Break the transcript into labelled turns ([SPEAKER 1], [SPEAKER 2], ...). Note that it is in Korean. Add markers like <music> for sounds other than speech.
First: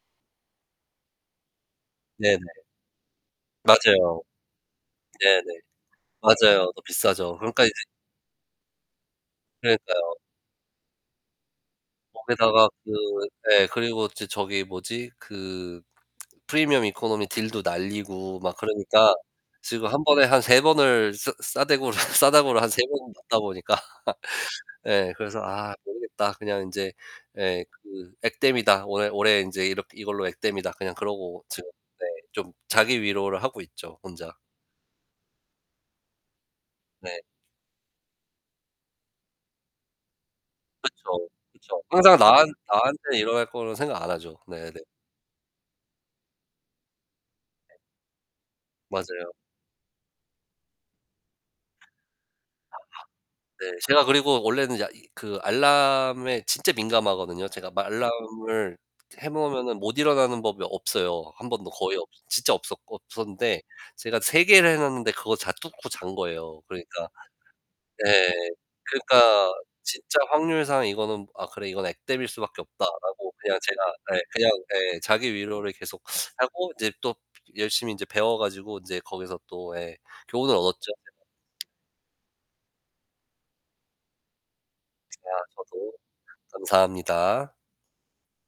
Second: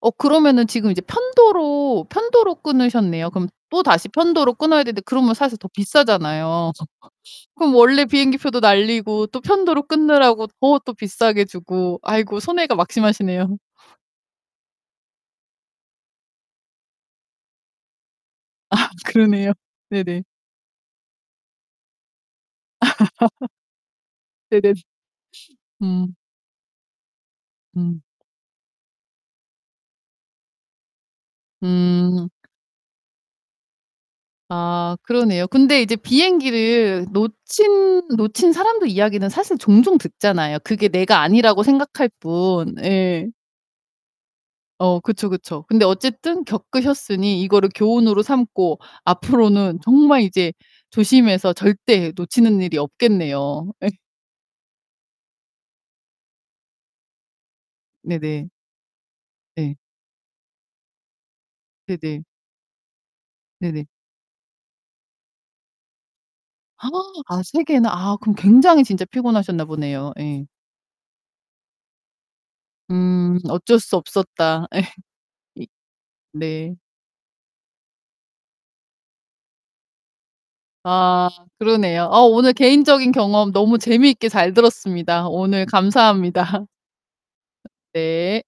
[SPEAKER 1] 어 그러면은 지금 이제 편도로,
[SPEAKER 2] 네네.
[SPEAKER 1] 편도로 끊으셨네요. 그럼 또다시
[SPEAKER 2] 맞아요.
[SPEAKER 1] 편도로 끊어야 되는데 그러면
[SPEAKER 2] 네네.
[SPEAKER 1] 사실 더
[SPEAKER 2] 맞아요.
[SPEAKER 1] 비싸잖아요.
[SPEAKER 2] 더
[SPEAKER 1] <laughs>
[SPEAKER 2] 비싸죠. 그러니까 이제
[SPEAKER 1] 그럼 원래 비행기표도 날리고 또 편도로
[SPEAKER 2] 그러니까요.
[SPEAKER 1] 끊느라고 더 또 비싸게 주고. 아이고
[SPEAKER 2] 거기다가
[SPEAKER 1] 손해가
[SPEAKER 2] 그
[SPEAKER 1] 막심하시네요.
[SPEAKER 2] 예. 그리고 저 저기 뭐지? 그 프리미엄 이코노미 딜도 날리고 막
[SPEAKER 1] 아,
[SPEAKER 2] 그러니까
[SPEAKER 1] 그러네요.
[SPEAKER 2] 지금 1
[SPEAKER 1] 네네.
[SPEAKER 2] 번에 한 3 번을 싸 싸대구를 싸다구를 한 3 번은 맞다
[SPEAKER 1] <laughs>
[SPEAKER 2] 보니까 <laughs>
[SPEAKER 1] 네네.
[SPEAKER 2] 예. 그래서 '아
[SPEAKER 1] 음.
[SPEAKER 2] 모르겠다. 그냥 인제 예.
[SPEAKER 1] 음.
[SPEAKER 2] 그 액땜이다. 올해 올해 인제 이렇게 이걸로 액땜이다.' 그냥 그러고 지금 네
[SPEAKER 1] 음.
[SPEAKER 2] 좀 자기 위로를 하고 있죠 혼자.
[SPEAKER 1] 아 그러네요. 근데 이제 비행기를
[SPEAKER 2] 네.
[SPEAKER 1] 놓친 놓친 사람들 이야기는 사실 종종 듣잖아요. 그게 내가
[SPEAKER 2] 그쵸,
[SPEAKER 1] 아니라고
[SPEAKER 2] 그쵸.
[SPEAKER 1] 생각할
[SPEAKER 2] 항상 나한
[SPEAKER 1] 뿐.
[SPEAKER 2] 나한테
[SPEAKER 1] 예.
[SPEAKER 2] 일어날 거로는 생각 안 하죠. 네 네.
[SPEAKER 1] 어 그쵸, 그쵸. 근데 어쨌든 겪으셨으니 이거를 교훈으로 삼고
[SPEAKER 2] 맞아요.
[SPEAKER 1] 앞으로는 정말 이제 조심해서 절대 놓치는 일이
[SPEAKER 2] 네.
[SPEAKER 1] 없겠네요. 예.
[SPEAKER 2] 제가 그리고 원래는 야 이 그 알람에 진짜 민감하거든요. 제가
[SPEAKER 1] 네네.
[SPEAKER 2] 알람을 이제 해
[SPEAKER 1] 네.
[SPEAKER 2] 모으면은 못 일어나는 법이 없어요. 1 번도 거의 없
[SPEAKER 1] 네네.
[SPEAKER 2] 진짜 없었거 없었는데
[SPEAKER 1] 네네.
[SPEAKER 2] 제가 3 개를 해 놨는데 그거 다 뚫고 잔 거예요. 그러니까
[SPEAKER 1] <gasps> 아 3 개나 아
[SPEAKER 2] 예.
[SPEAKER 1] 그럼 굉장히 진짜
[SPEAKER 2] 그러니까
[SPEAKER 1] 피곤하셨나 보네요.
[SPEAKER 2] 진짜
[SPEAKER 1] 예.
[SPEAKER 2] 확률상 이거는 '아, 그래 이건 액땜일 수밖에 없다.'라고
[SPEAKER 1] 음
[SPEAKER 2] 그냥
[SPEAKER 1] 어쩔
[SPEAKER 2] 제가
[SPEAKER 1] 수
[SPEAKER 2] 예 그냥
[SPEAKER 1] 없었다. 예.
[SPEAKER 2] 예 자기
[SPEAKER 1] 이
[SPEAKER 2] 위로를 계속 하고
[SPEAKER 1] 네.
[SPEAKER 2] 인제 또 열심히 인제 배워 가지고 인제 거기서 또 예 교훈을 얻었죠
[SPEAKER 1] 아
[SPEAKER 2] 제가.
[SPEAKER 1] 그러네요. 어 오늘 개인적인 경험 너무 재미있게 잘 들었습니다.
[SPEAKER 2] 아
[SPEAKER 1] 오늘
[SPEAKER 2] 저도
[SPEAKER 1] 감사합니다.
[SPEAKER 2] 감사합니다.
[SPEAKER 1] 예.